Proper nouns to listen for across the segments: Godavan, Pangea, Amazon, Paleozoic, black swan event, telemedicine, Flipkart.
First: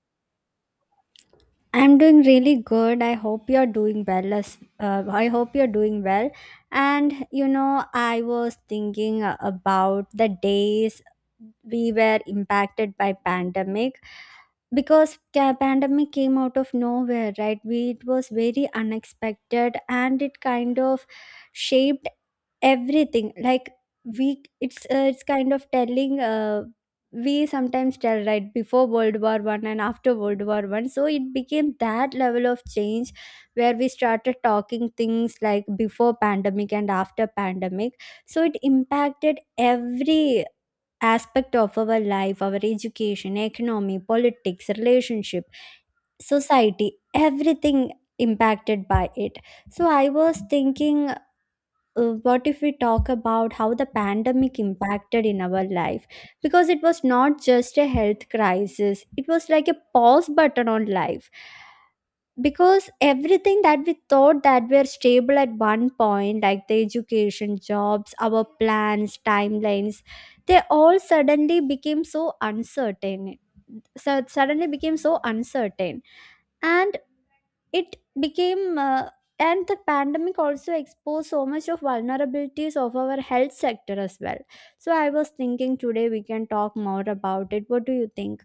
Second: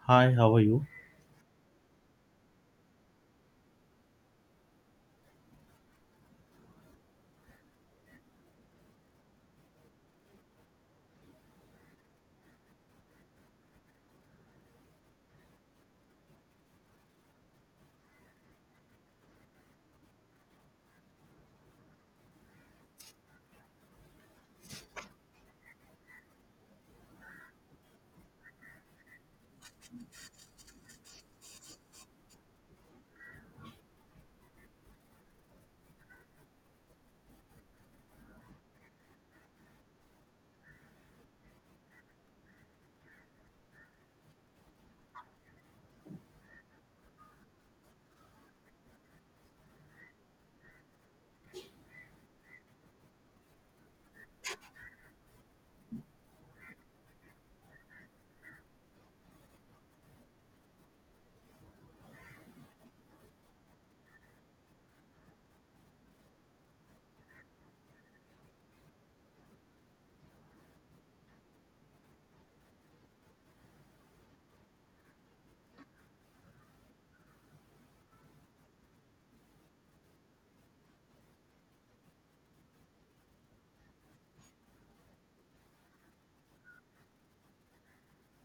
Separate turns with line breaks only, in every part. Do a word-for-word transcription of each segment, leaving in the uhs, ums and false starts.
Hi, how are you?
I'm doing really good. I hope you're doing well. As, uh, I hope you're doing well. And you know, I was thinking uh, about the days we were impacted by pandemic, because ca- pandemic came out of nowhere, right? we It was very unexpected, and it kind of shaped everything. Like, we it's uh, it's kind of telling, uh, we sometimes tell, right? Before World War I and after World War I. So it became that level of change, where we started talking things like before pandemic and after pandemic. So it impacted every aspect of our life: our education, economy, politics, relationship, society, everything impacted by it. So I was thinking, uh, what if we talk about how the pandemic impacted in our life? Because it was not just a health crisis, it was like a pause button on life, because everything that we thought that were stable at one point, like the education, jobs, our plans, timelines, they all suddenly became so uncertain, so suddenly became so uncertain and it became uh, and the pandemic also exposed so much of vulnerabilities of our health sector as well. So I was thinking, today we can talk more about it. What do you think?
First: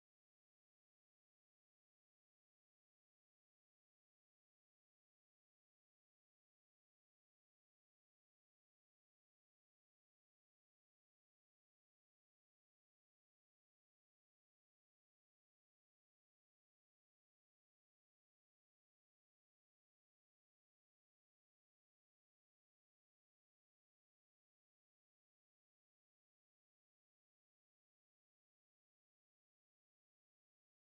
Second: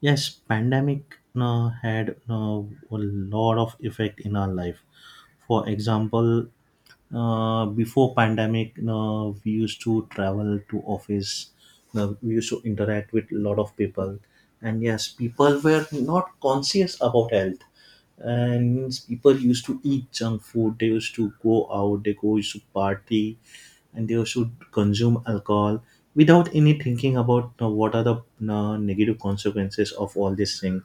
Yes, pandemic uh, had uh, a lot of effect in our life. For example, uh, before pandemic uh, we used to travel to office, uh, we used to interact with a lot of people, and yes, people were not conscious about health, and people used to eat junk food, they used to go out, they go used to party, and they also consume alcohol without any thinking about uh, what are the uh, negative consequences of all this thing,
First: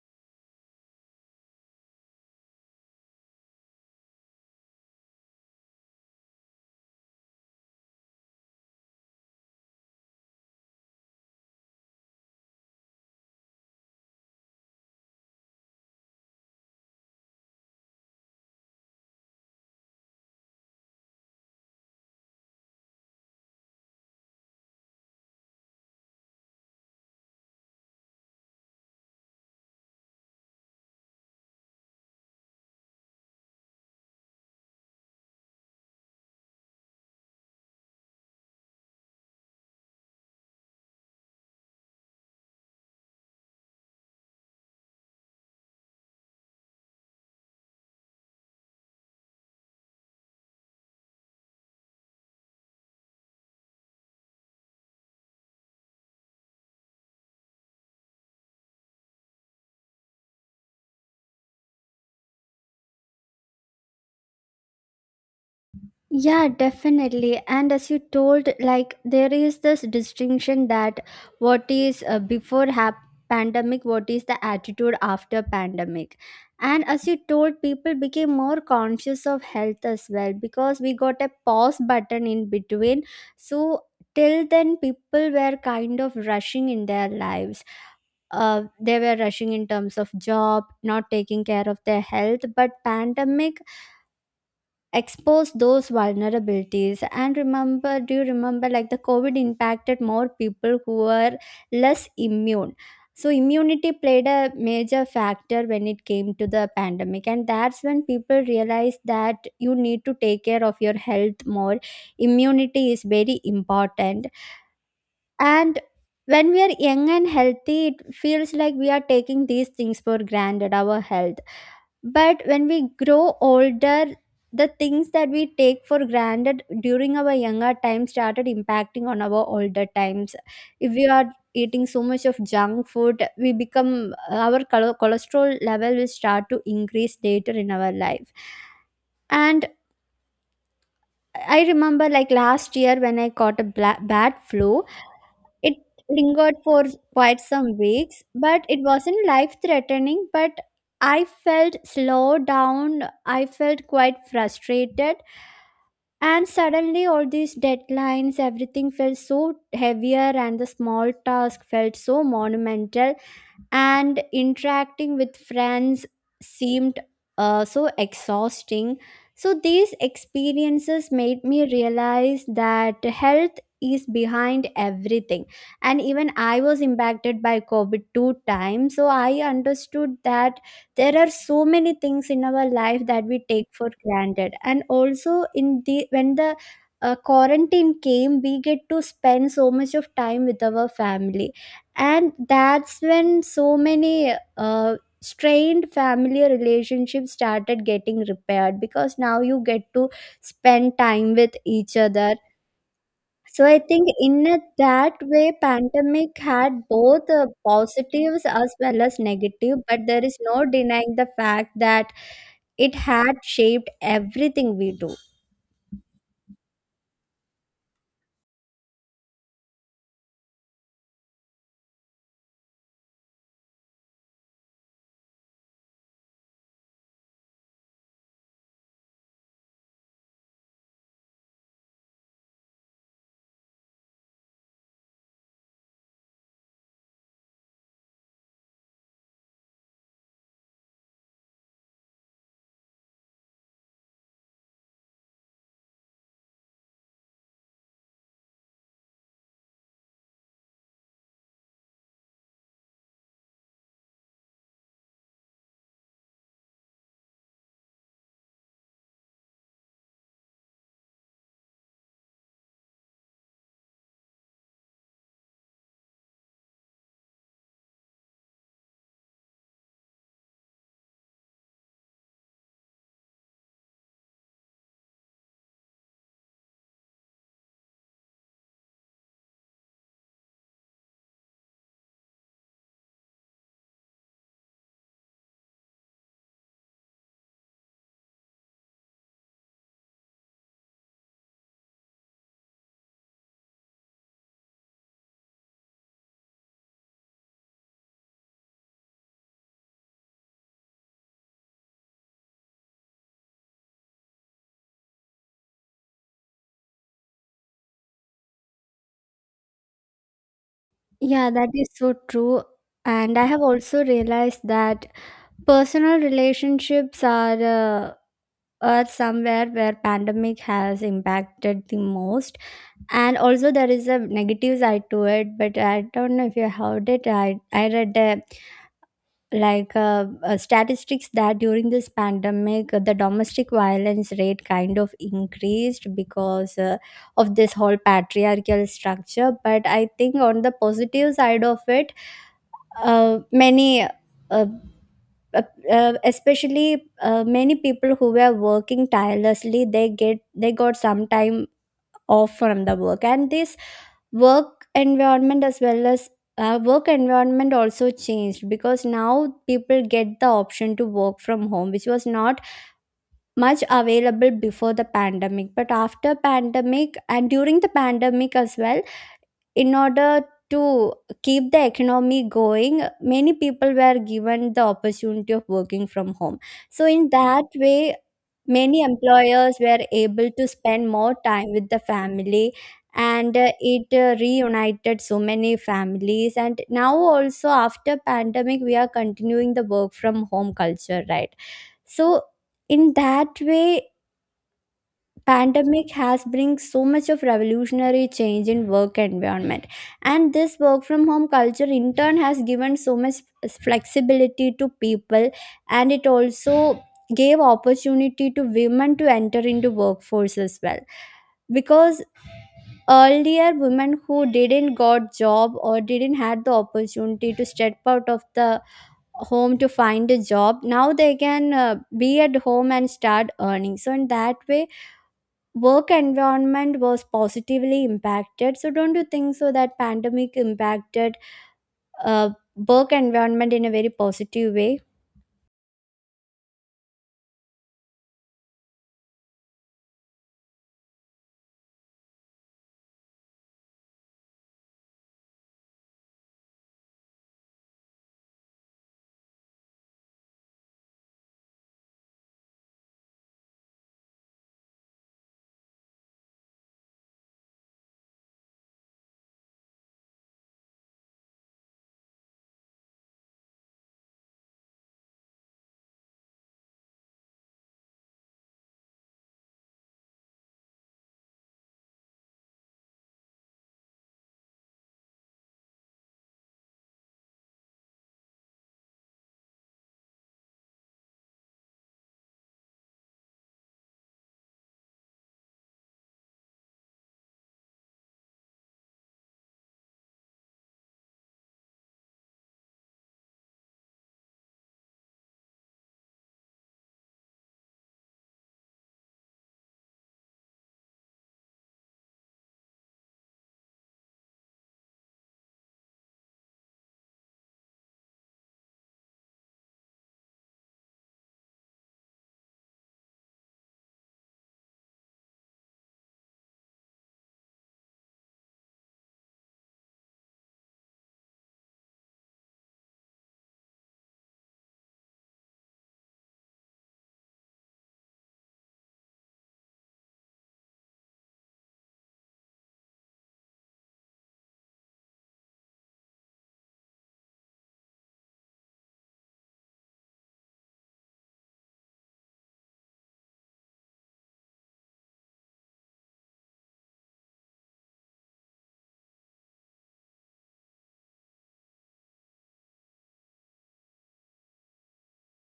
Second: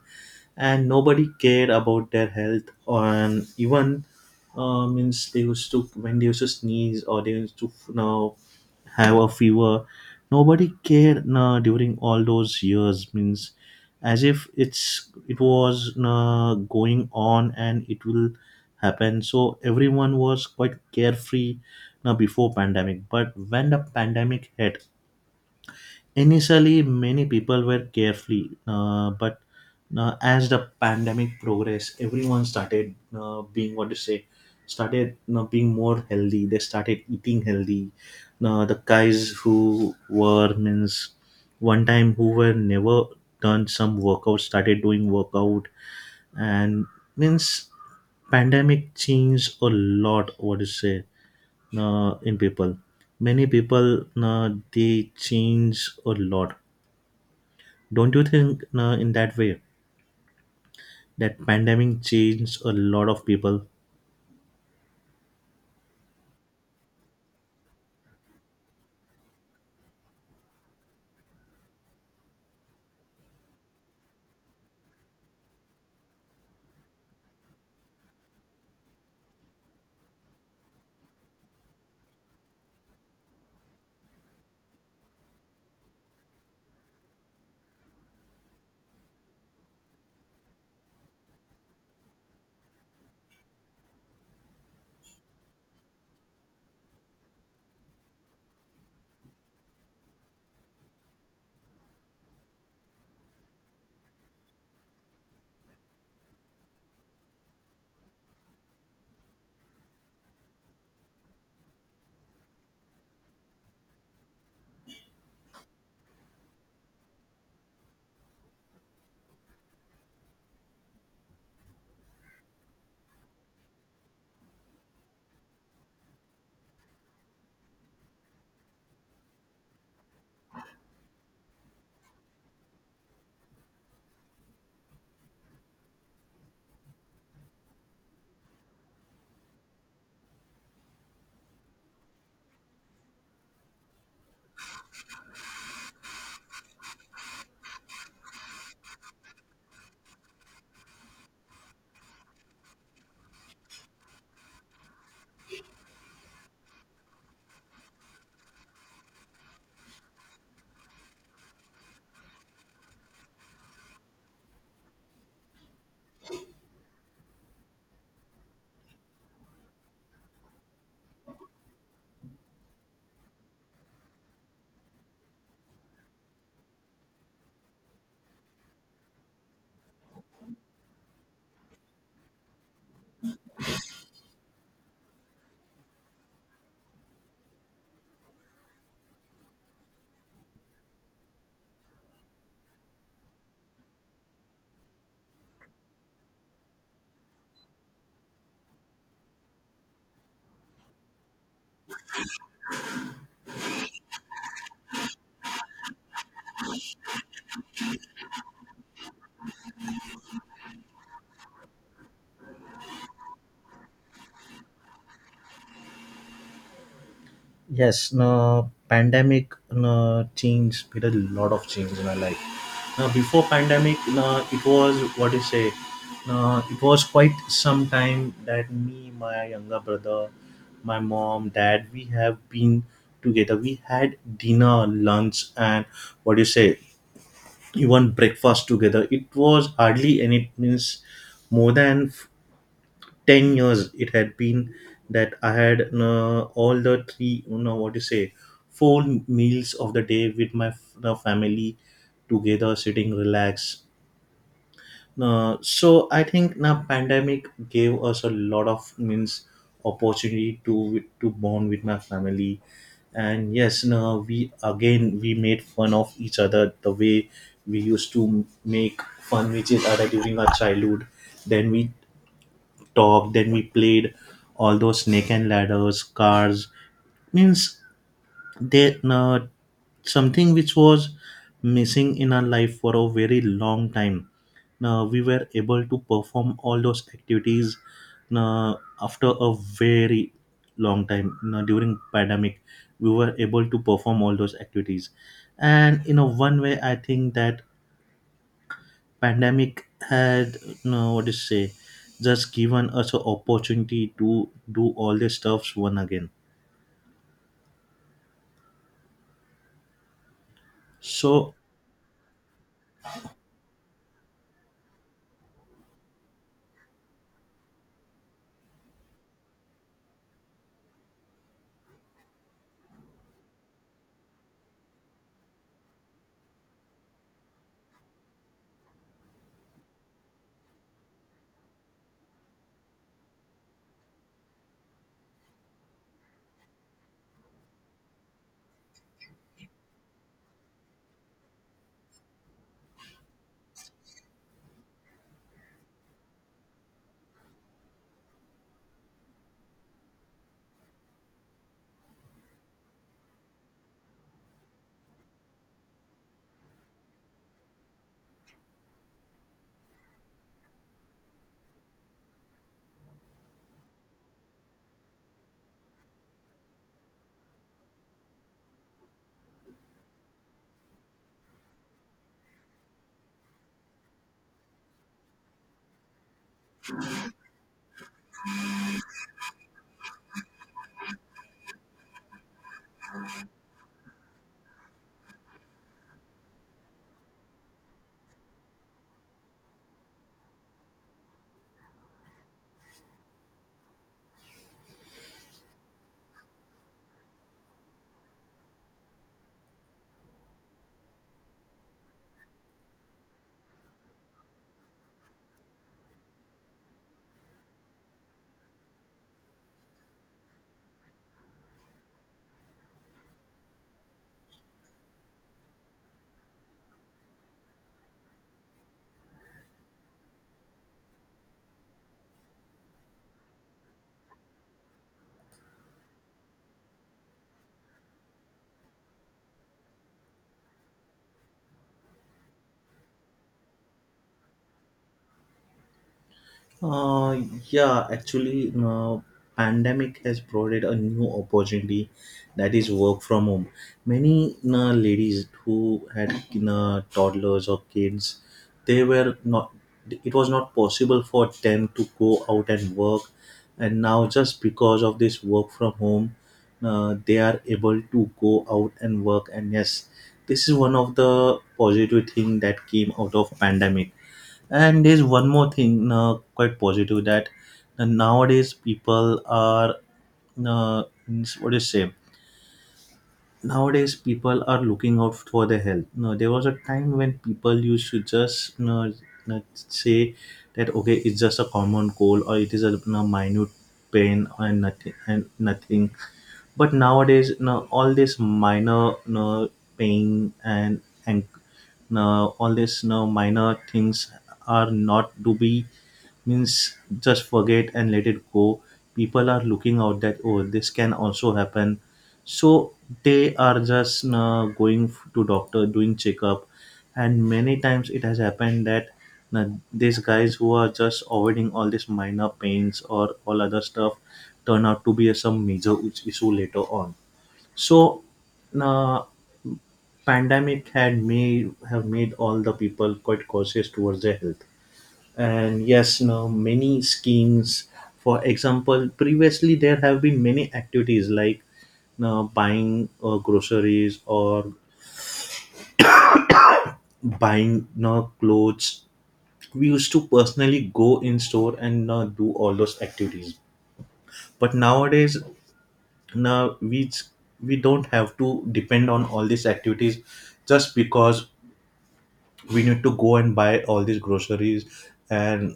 and nobody cared about their health. And even, uh, means, they used to, when they used to sneeze or they used to now have a fever, nobody cared. Now during all those years, means, as if it's it was uh, going on and it will happen, so everyone was quite carefree now before pandemic. But when the pandemic hit, initially many people were carefully, uh, but uh, as the pandemic progressed, everyone started uh, being, what to say, started, you know, being more healthy. They started eating healthy. Uh, the guys who were, means, one time who were never done some workout, started doing workout, and, means, pandemic changed a lot. What to say uh, in people? Many people, uh, they change a lot. Don't you think uh, in that way that pandemic changed a lot of people?
Yeah, definitely. And as you told, like, there is this distinction: that what is, uh, before hap- pandemic, what is the attitude after pandemic. And as you told, people became more conscious of health as well, because we got a pause button in between. So till then, people were kind of rushing in their lives. Uh, they were rushing in terms of job, not taking care of their health. But pandemic expose those vulnerabilities. And remember do you remember, like, the COVID impacted more people who were less immune? So immunity played a major factor when it came to the pandemic, and that's when people realized that you need to take care of your health more. Immunity is very important. And when we are young and healthy, it feels like we are taking these things for granted, our health. But when we grow older, the things that we take for granted during our younger time started impacting on our older times. If we are eating so much of junk food, we become our chole- cholesterol level will start to increase later in our life. And I remember, like, last year when I caught a bla- bad flu, it lingered for quite some weeks, but it wasn't life threatening. But I felt slowed down, I felt quite frustrated, and suddenly all these deadlines, everything felt so heavier, and the small task felt so monumental, and interacting with friends seemed, uh, so exhausting. So these experiences made me realize that health is behind everything. And even I was impacted by COVID two times. So I understood that there are so many things in our life that we take for granted. And also, in the when the uh, quarantine came, we get to spend so much of time with our family, and that's when so many uh, strained family relationships started getting repaired, because now you get to spend time with each other. So I think in a- that way pandemic had both, uh, positives as well as negative, but there is no denying the fact that it had shaped everything we do.
Yes, no, pandemic, no, changed, made a lot of change in our life. Now before pandemic, no, it was, what you say, no, it was quite some time that me, my younger brother, my mom, dad, we have been together. We had dinner, lunch, and, what do you say, even breakfast together. It was hardly any, means, more than ten years it had been that I had, uh, all the three, you know, what you say, four meals of the day with my f- the family together, sitting relaxed. Uh, so I think now pandemic gave us a lot of, means, opportunity to to bond with my family. And yes, no, we again, we made fun of each other the way we used to make fun with each other during our childhood. Then we talk, then we played all those snake and ladders, cars, means, that, uh, something which was missing in our life for a very long time, now we were able to perform all those activities. Now after a very long time, now during pandemic we were able to perform all those activities. And in a one way, I think that pandemic had, no, what to say, just given us an opportunity to do all the stuffs one again.
Yeah,
So,
that is so true. And I have also realized that personal relationships are, uh, uh, somewhere where pandemic has impacted the most. And also there is a negative side to it, but I don't know if you heard it i, I read uh, like uh, uh, statistics that during this pandemic, uh, the domestic violence rate kind of increased, because, uh, of this whole patriarchal structure. But I think on the positive side of it, uh, many uh, uh, uh, especially, uh, many people who were working tirelessly, they get they got some time off from the work. And this work environment, as well as, uh, work environment also changed, because now people get the option to work from home, which was not much available before the pandemic. But after pandemic, and during the pandemic as well, in order to keep the economy going, many people were given the opportunity of working from home. So in that way, many employers were able to spend more time with the family, and uh, it uh, reunited so many families. And now also, after pandemic, we are continuing the work from home culture, right? So in that way, pandemic has bring so much of revolutionary change in work environment. And this work from home culture in turn has given so much flexibility to people, and it also gave opportunity to women to enter into workforce as well, because earlier women who didn't got job or didn't had the opportunity to step out of the home to find a job, now they can, uh, be at home and start earning. So in that way, work environment was positively impacted. So don't you think so that pandemic impacted, uh, work environment in a very positive way?
Uh, yeah, actually, uh, pandemic has provided a new opportunity, that is work from home. Many uh, ladies who had uh, toddlers or kids, they were not, it was not possible for them to go out and work, and now just because of this work from home, uh, they are able to go out and work. And yes, this is one of the positive thing that came out of pandemic. And there's one more thing, uh, quite positive, that uh, nowadays people are, uh, means, what do you say? Nowadays people are looking out for their health. No, there was a time when people used to just, you know, uh, say that okay, it's just a common cold, or it is a, you know, minute pain and nothing and nothing. But nowadays, you know, all this minor, you know, pain and and you know, all this, you know, minor things are not to be, means, just forget and let it go. People are looking out that, oh, this can also happen. So they are just uh, going f- to doctor, doing checkup. And many times it has happened that uh, these guys who are just avoiding all these minor pains or all other stuff turn out to be a some major is- issue later on. So uh, pandemic had made, have made all the people quite cautious towards their health. And yes, now many schemes, for example, previously there have been many activities like now buying uh, groceries or buying now clothes, we used to personally go in store and now do all those activities. But nowadays, now we, we don't have to depend on all these activities, just because we need to go and buy all these groceries and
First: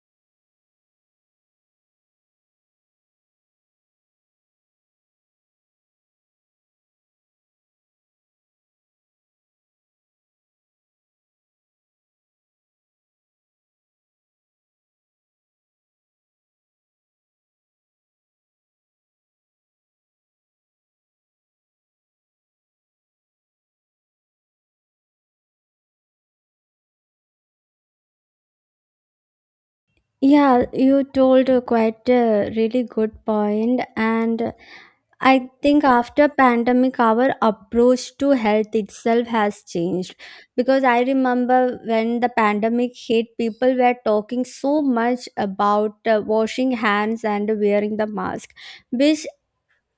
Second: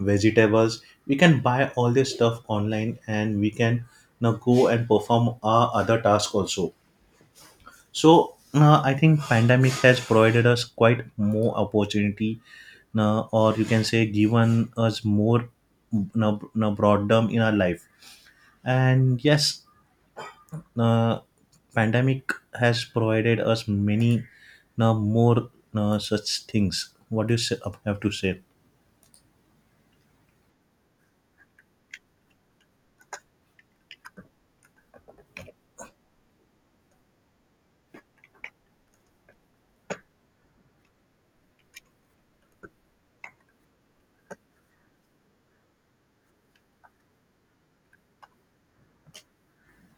vegetables. We can buy all this stuff online and we can now go and perform our other task also. So uh, I think pandemic has provided us quite more opportunity now, or you can say given us more now, now broaddom in our life. And yes, uh, pandemic has provided us many now more now such things. What do you say, have to say?
Yeah, you told a quite a really good point, and I think after pandemic, our approach to health itself has changed. Because I remember, when the pandemic hit, people were talking so much about uh, washing hands and wearing the mask, which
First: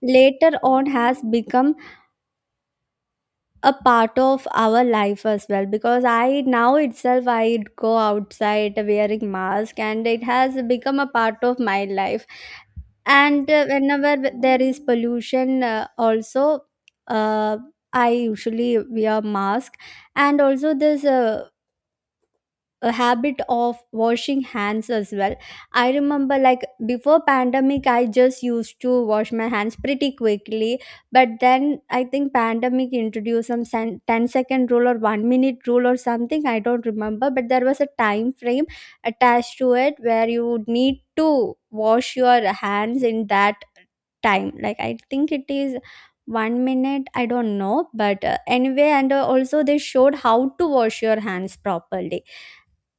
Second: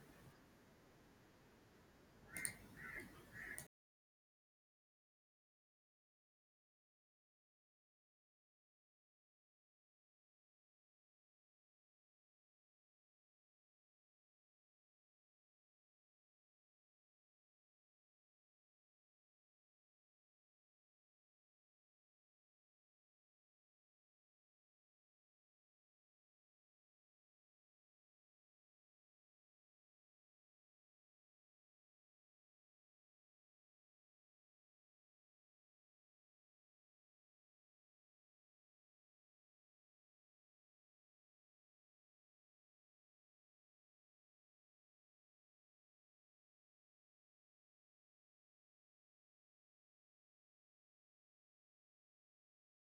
later on has become a part of our life as well, because I now itself I go outside wearing mask, and it has become a part of my life. And uh, whenever there is pollution, uh, also, uh, I usually wear mask. And also this, uh, a habit of washing hands as well. I remember, like, before pandemic I just used to wash my hands pretty quickly, but then I think pandemic introduced some sen- ten second rule or one minute rule or something, I don't remember. But there was a time frame attached to it where you would need to wash your hands in that time. Like, I think it is one minute, I don't know, but uh, anyway. And uh, also they showed how to wash your hands properly,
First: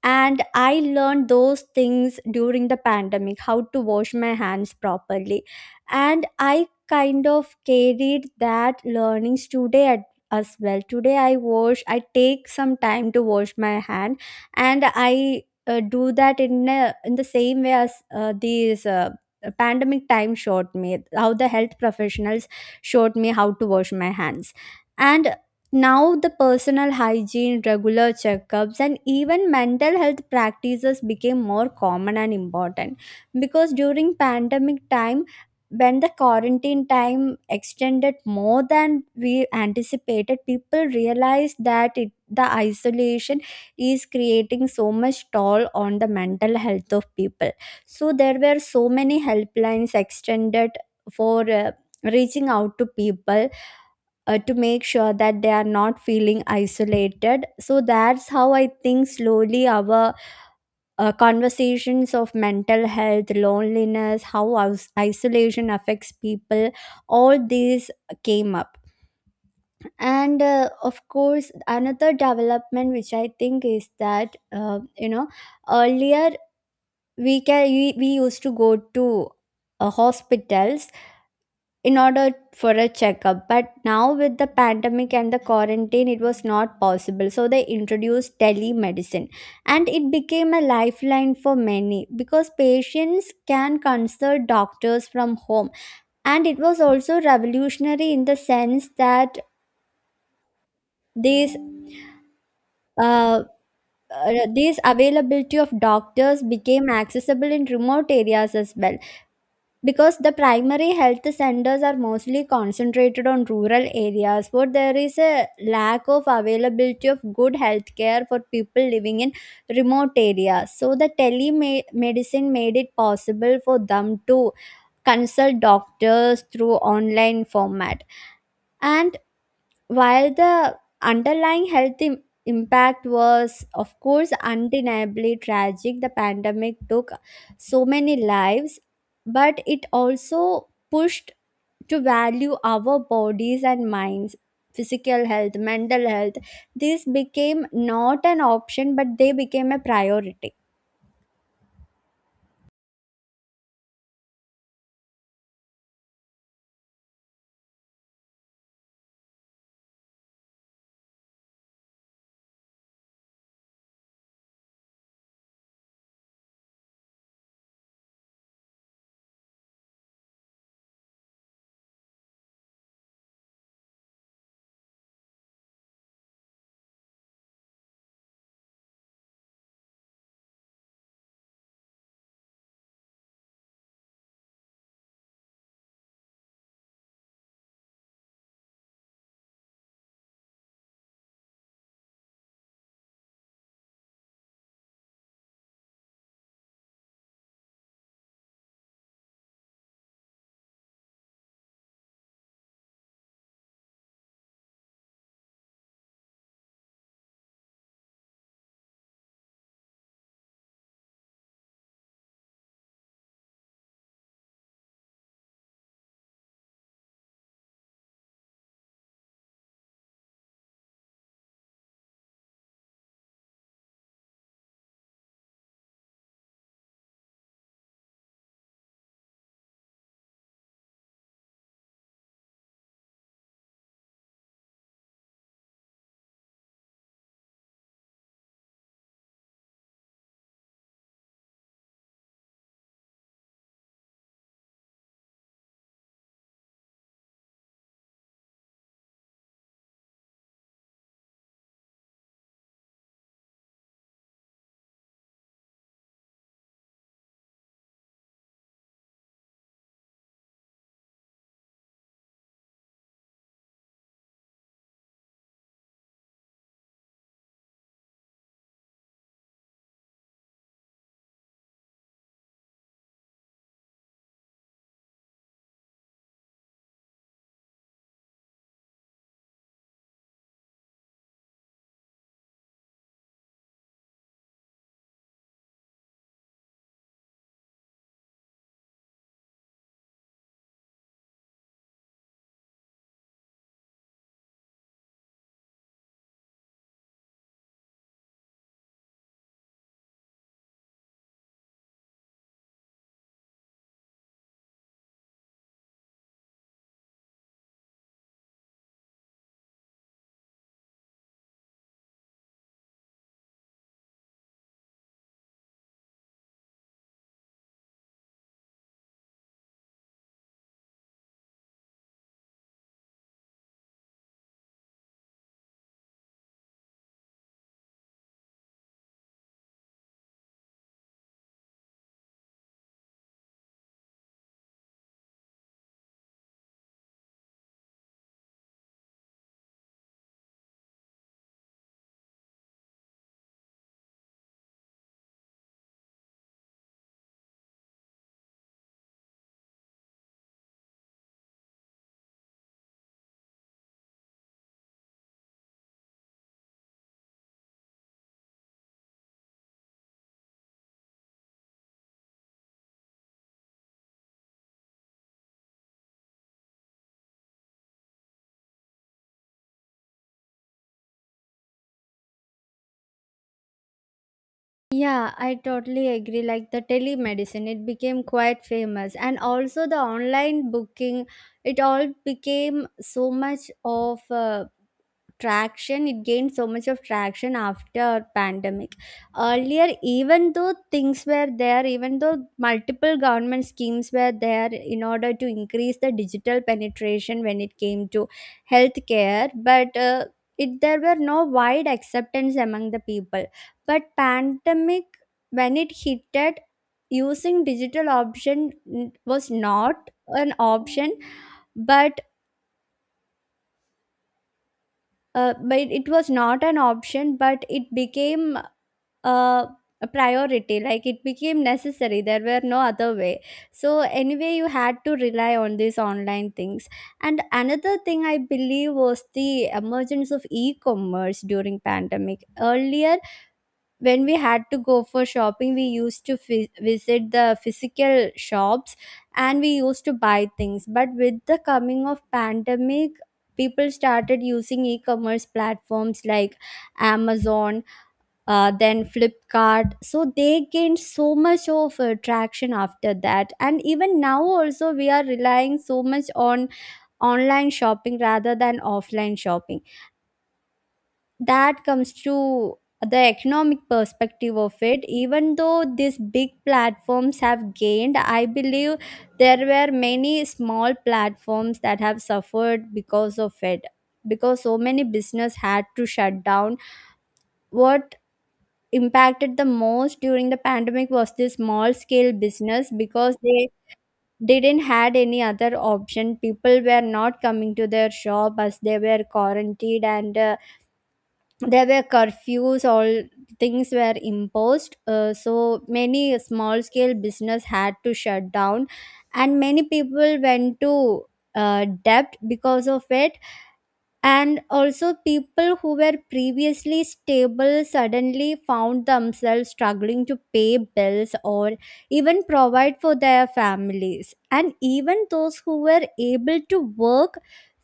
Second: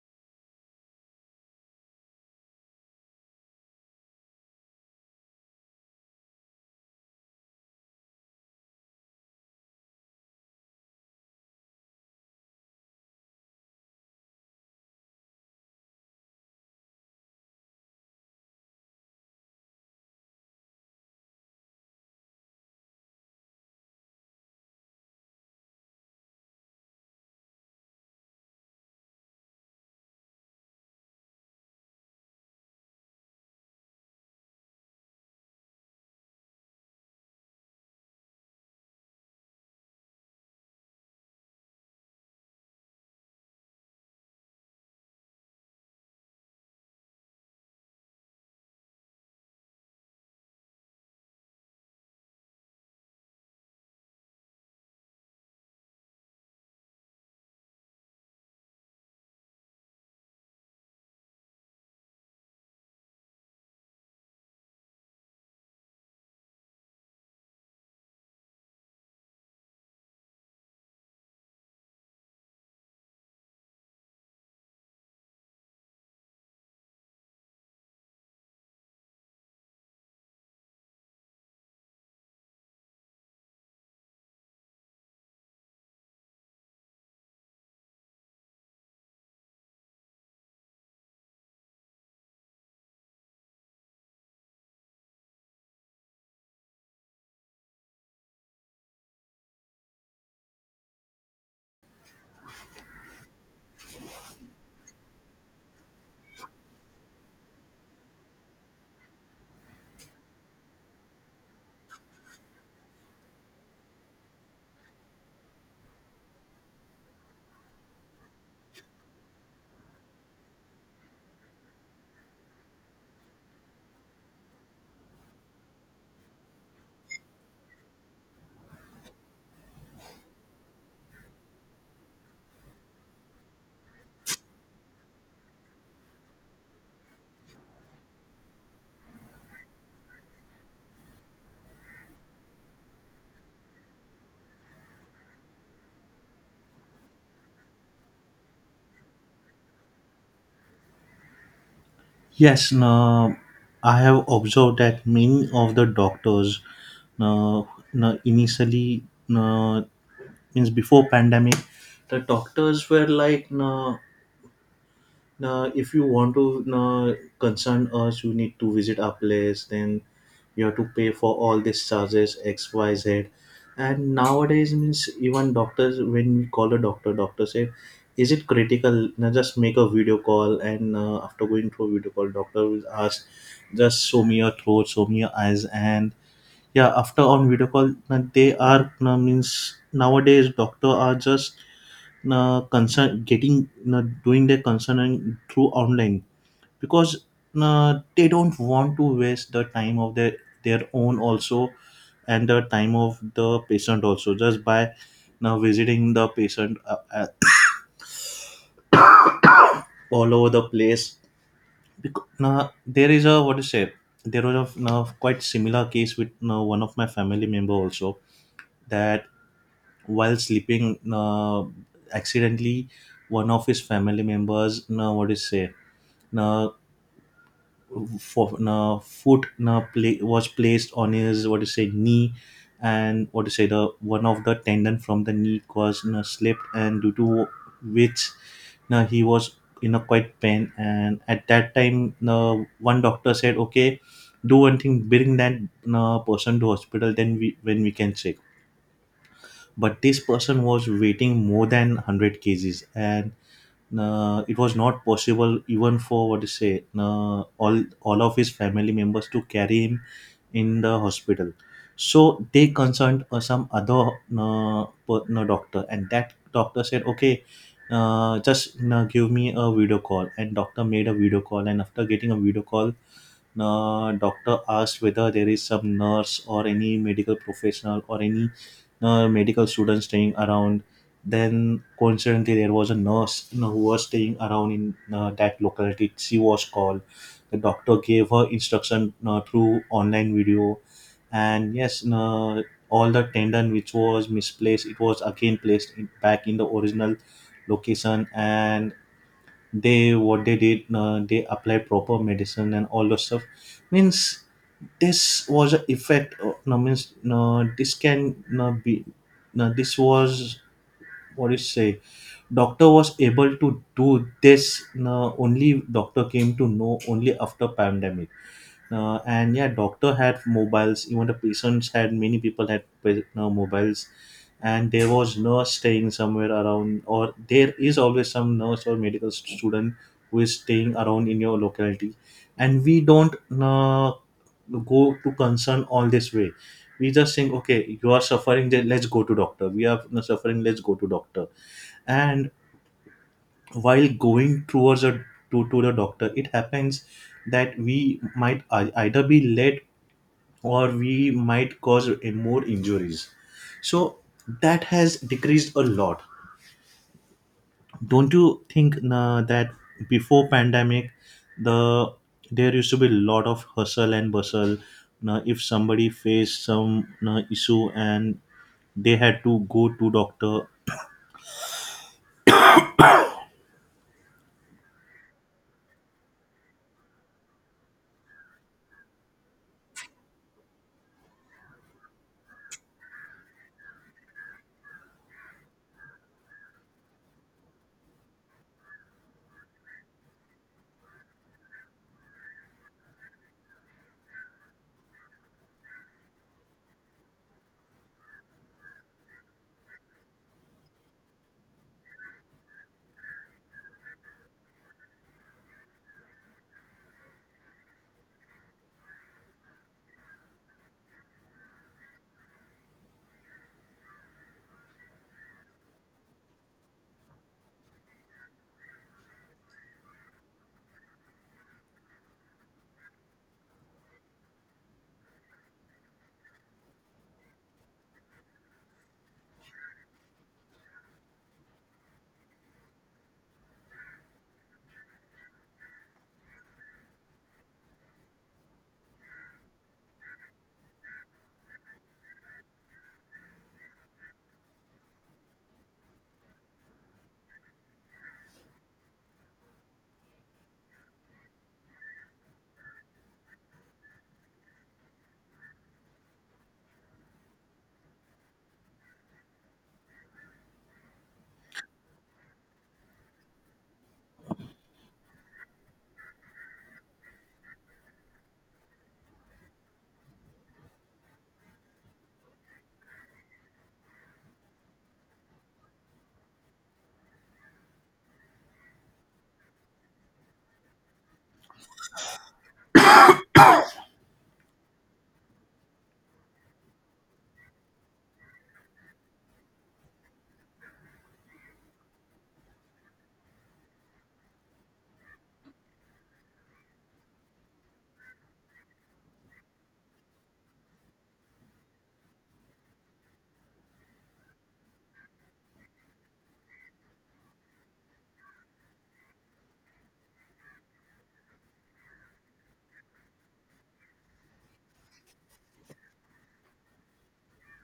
and I learned those things during the pandemic, how to wash my hands properly. And I kind of carried that learnings today at as well. Today i wash I take some time to wash my hand, and I uh, do that in a, in the same way as, uh, these uh, pandemic time showed me, how the health professionals showed me how to wash my hands. And now, the personal hygiene, regular checkups, and even mental health practices became more common and important. Because during pandemic time, when the quarantine time extended more than we anticipated, people realized that it, the isolation is creating so much toll on the mental health of people. So there were so many helplines extended for, uh, reaching out to people, uh, to make sure that they are not feeling isolated. So that's how I think slowly our, uh, conversations of mental health, loneliness, how is- isolation affects people, all these came up. And, uh, of course, another development which I think is that, uh, you know, earlier we, can, we, we used to go to, uh, hospitals in order for a checkup. But now with the pandemic and the quarantine, it was not possible, so they introduced telemedicine. And it became a lifeline for many, because patients can consult doctors from home. And it was also revolutionary in the sense that these uh, uh, this availability of doctors became accessible in remote areas as well, because the primary health centers are mostly concentrated on rural areas, where there is a lack of availability of good health care for people living in remote areas. So the telemedicine made it possible for them to consult doctors through online format. And while the underlying health im- impact was, of course, undeniably tragic, the pandemic took so many lives, but it also pushed to value our bodies and minds. Physical health, mental health, these became not an option, but they became a priority.
Yes, now I have observed that many of the doctors now, now initially now, means before pandemic, the doctors were like, now, now, if you want to now concern us, you need to visit our place. Then you have to pay for all these charges X, Y, Z. And nowadays, means, even doctors, when we call a doctor, doctor said, "Is it critical? Now just make a video call," and uh, after going through a video call, doctor will ask, "Just show me your throat, show me your eyes," and yeah, after on video call, now they are now, means, nowadays doctor are just uh, concern getting, uh, doing their concern through online, because uh, they don't want to waste the time of their their own also and the time of the patient also just by now visiting the patient uh, uh, all over the place. Because now there is a, what to say, there was a now quite similar case with, now, one of my family member also, that while sleeping, uh, accidentally one of his family members, now, what to say, now, for na foot na play, was placed on his, what to say, knee, and, what to say, the one of the tendon from the knee was, na, slipped, and due to which, na, he was in a quite pain. And at that time, na, one doctor said, "Okay, do one thing, bring that, na, person to hospital, then we, when we can check." But this person was waiting more than a hundred cases and uh, it was not possible even for, what to say, uh, all all of his family members to carry him in the hospital. So they consulted uh, some other, uh, per- no, doctor, and that doctor said, "Okay, uh, just uh, give me a video call," and doctor made a video call, and after getting a video call, uh, doctor asked whether there is some nurse or any medical professional or any uh, medical students staying around. Then coincidentally, there was a nurse, you know, who was staying around in uh, that locality. She was called. The doctor gave her instruction uh, through online video, and yes, uh, all the tendon which was misplaced, it was again placed in, back in the original location, and they what they did, uh, they applied proper medicine and all those stuff. Means, this was an effect, uh, no, means, no, this can no be, no, this was, what you say, doctor was able to do this, no, only doctor came to know only after pandemic. Uh, and yeah, doctor had mobiles, even the patients had, many people had, you know, mobiles, and there was nurse staying somewhere around, or there is always some nurse or medical st- student who is staying around in your locality. And we don't uh, go to concern all this way. We just think, okay, you are suffering, then let's go to doctor, we are you suffering, let's go to doctor. And while going towards a to, to the doctor, it happens that we might ei- either be late or we might cause uh, more injuries. So that has decreased a lot. Don't you think uh, that before pandemic, the there used to be a lot of hustle and bustle now, if somebody faced some uh, issue and they had to go to doctor?
Yeah, I totally agree. Like the telemedicine, it became quite famous, and also the online booking, it all became so much of uh, traction it gained so much of traction after pandemic. Earlier, even though things were there, even though multiple government schemes were there in order to increase the digital penetration when it came to healthcare, but uh, it there were no wide acceptance among the people. But pandemic, when it hit it, using digital option n- was not an option. But uh, but it was not an option, but it became, uh, a priority. Like, it became necessary. There were no other way, so anyway, you had to rely on these online things. And another thing I believe was the emergence of e-commerce during pandemic. Earlier, when we had to go for shopping, we used to fi- visit the physical shops and we used to buy things. But with the coming of pandemic, people started using e-commerce platforms like Amazon, uh, then Flipkart. So they gained so much of uh, traction after that, and even now also we are relying so much on online shopping rather than offline shopping. That comes to the economic perspective of it. Even though these big platforms have gained, I believe there were many small platforms that have suffered because of it, because so many business had to shut down. What impacted the most during the pandemic was the small scale business, because they didn't had any other option. People were not coming to their shop as they were quarantined, and uh, there were curfews, all things were imposed. Uh, so many small scale business had to shut down, and many people went to uh, debt because of it. And also, people who were previously stable suddenly found themselves struggling to pay bills or even provide for their families. And even those who were able to work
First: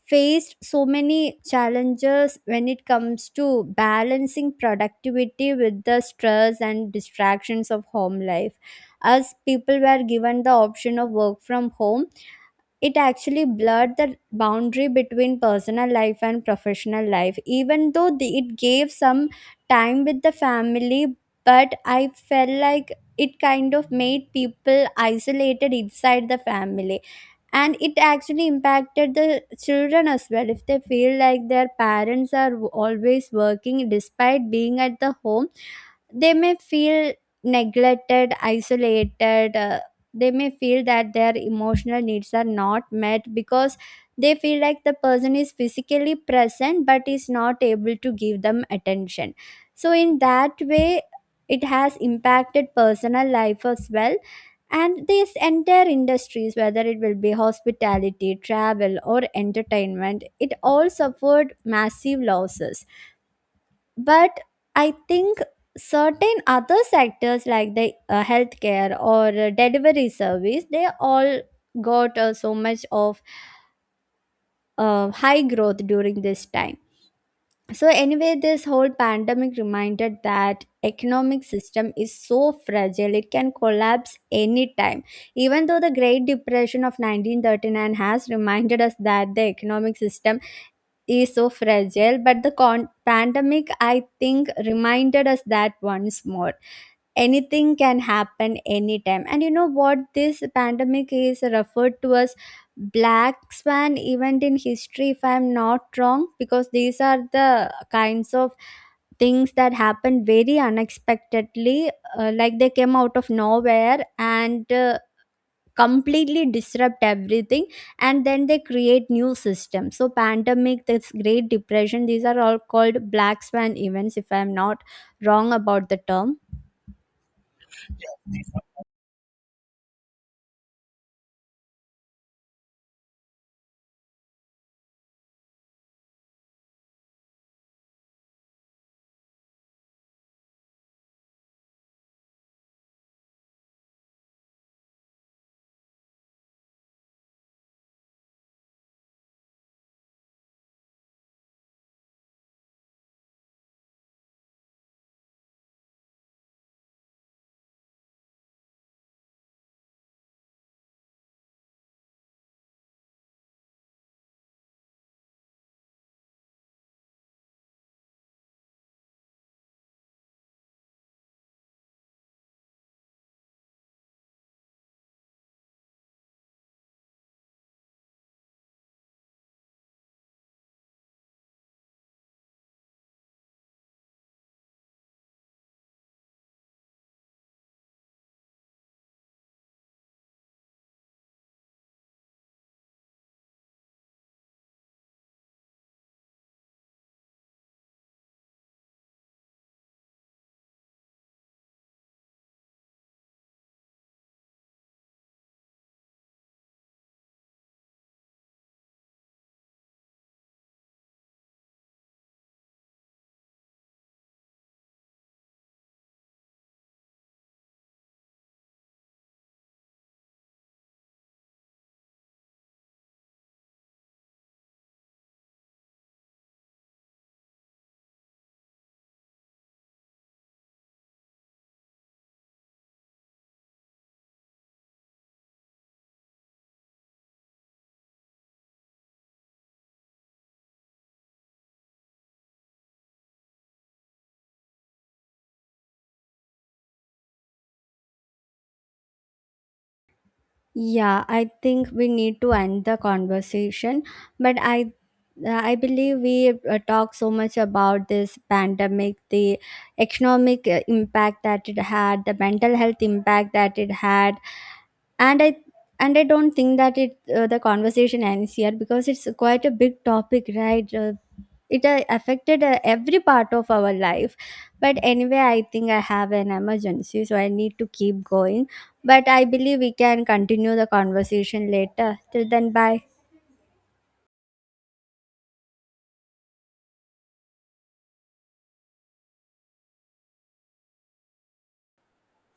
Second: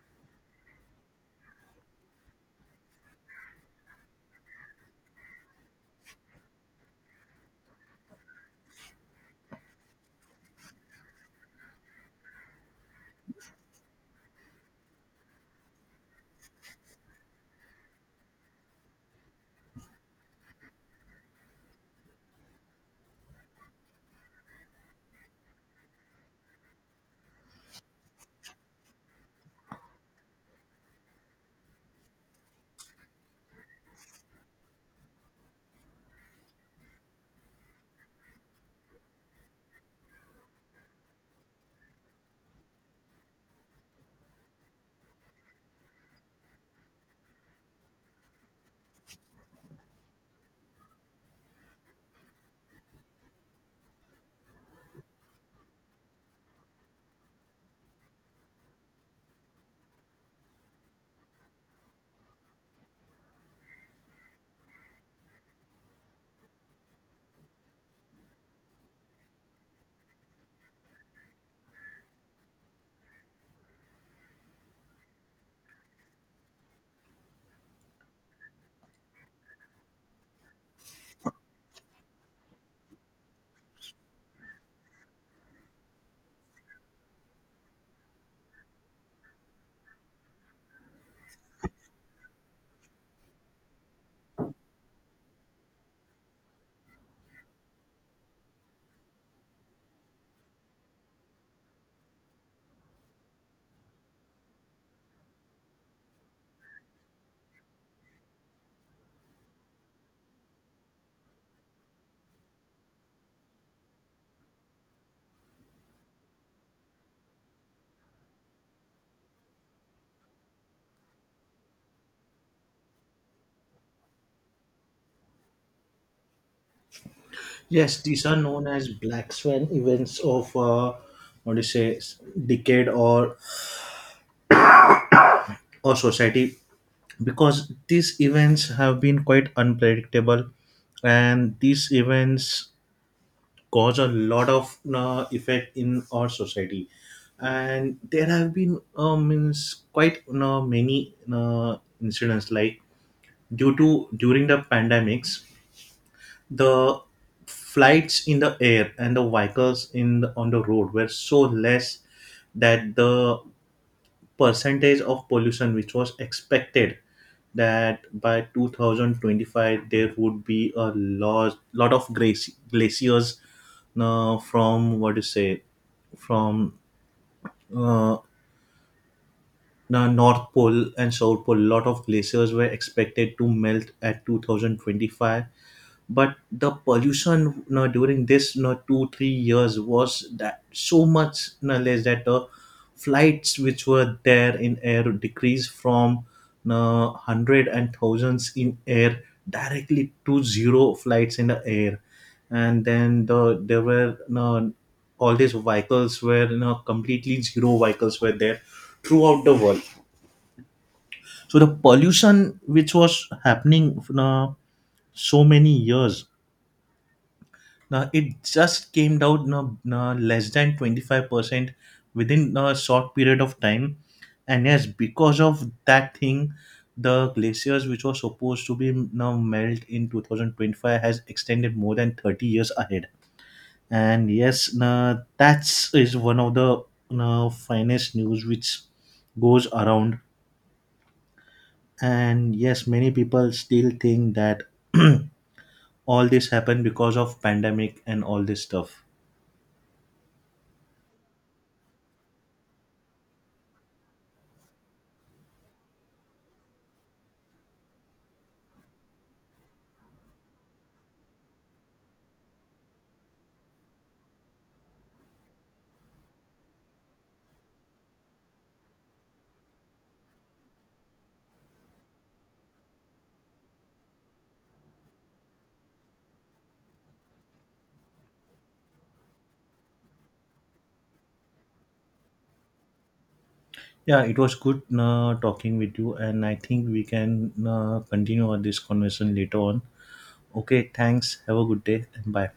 faced so many challenges when it comes to balancing productivity with the stress and distractions of home life. As people were given the option of work from home, it actually blurred the boundary between personal life and professional life. Even though the, it gave some time with the family, but I felt like it kind of made people isolated inside the family, and it actually impacted the children as well. If they feel like their parents are always working despite being at the home, they may feel neglected, isolated. uh, They may feel that their emotional needs are not met, because they feel like the person is physically present but is not able to give them attention. So, in that way, it has impacted personal life as well. And these entire industries, whether it will be hospitality, travel, or entertainment, it all suffered massive losses. But I think certain other sectors, like the uh, healthcare or uh, delivery service, they all got uh, so much of uh, high growth during this time. So anyway, this whole pandemic reminded that economic system is so fragile, it can collapse anytime. Even though the great depression of nineteen thirty-nine has reminded us that the economic system is so fragile, but the con- pandemic, I think, reminded us that once more. Anything can happen anytime. And you know what, this pandemic is referred to as black swan event in history, if I'm not wrong, because these are the kinds of things that happen very unexpectedly. Uh, like they came out of nowhere and uh, completely disrupt everything, and then they create new systems. So pandemic, this great depression, these are all called black swan events, if I'm not wrong about the term.
Yes, these are known as black swan events of, uh, what do you say, s- decade or or society, because these events have been quite unpredictable and these events cause a lot of uh, effect in our society. And there have been, um, means, quite uh, many uh, incidents like, due to during the pandemics, the flights in the air and the vehicles in the, on the road were so less that the percentage of pollution which was expected that by two thousand twenty-five there would be a lot, lot of glaci- glaciers uh, from, what do you say, from uh, the north pole and south pole, lot of glaciers were expected to melt at two thousand twenty-five, but the pollution, no, during this, no, two three years was that so much, no, less, that the flights which were there in air decreased from, no, hundred and thousands in air directly to zero flights in the air. And then the there were, no, all these vehicles were, no, completely zero vehicles were there throughout the world. So the pollution which was happening, no, so many years, now it just came down, now, now less than twenty-five percent within a short period of time. And yes, because of that thing, the glaciers which were supposed to be now melt in twenty twenty-five has extended more than thirty years ahead. And yes, no, that's is one of the, no, finest news which goes around. And yes, many people still think that all this happened because of pandemic and all this stuff.
Yeah, I think we need to end the conversation, but I I believe we uh, talk so much about this pandemic, the economic uh, impact that it had, the mental health impact that it had, and I and I don't think that it uh, the conversation ends here, because it's quite a big topic, right? Uh, it uh, affected uh, every part of our life. But anyway, I think I have an emergency, so I need to keep going. But I believe we can continue the conversation later. Till then, bye.
Yeah, it was good uh, talking with you, and I think we can uh, continue on this conversation later on. Okay, thanks. Have a good day, and bye.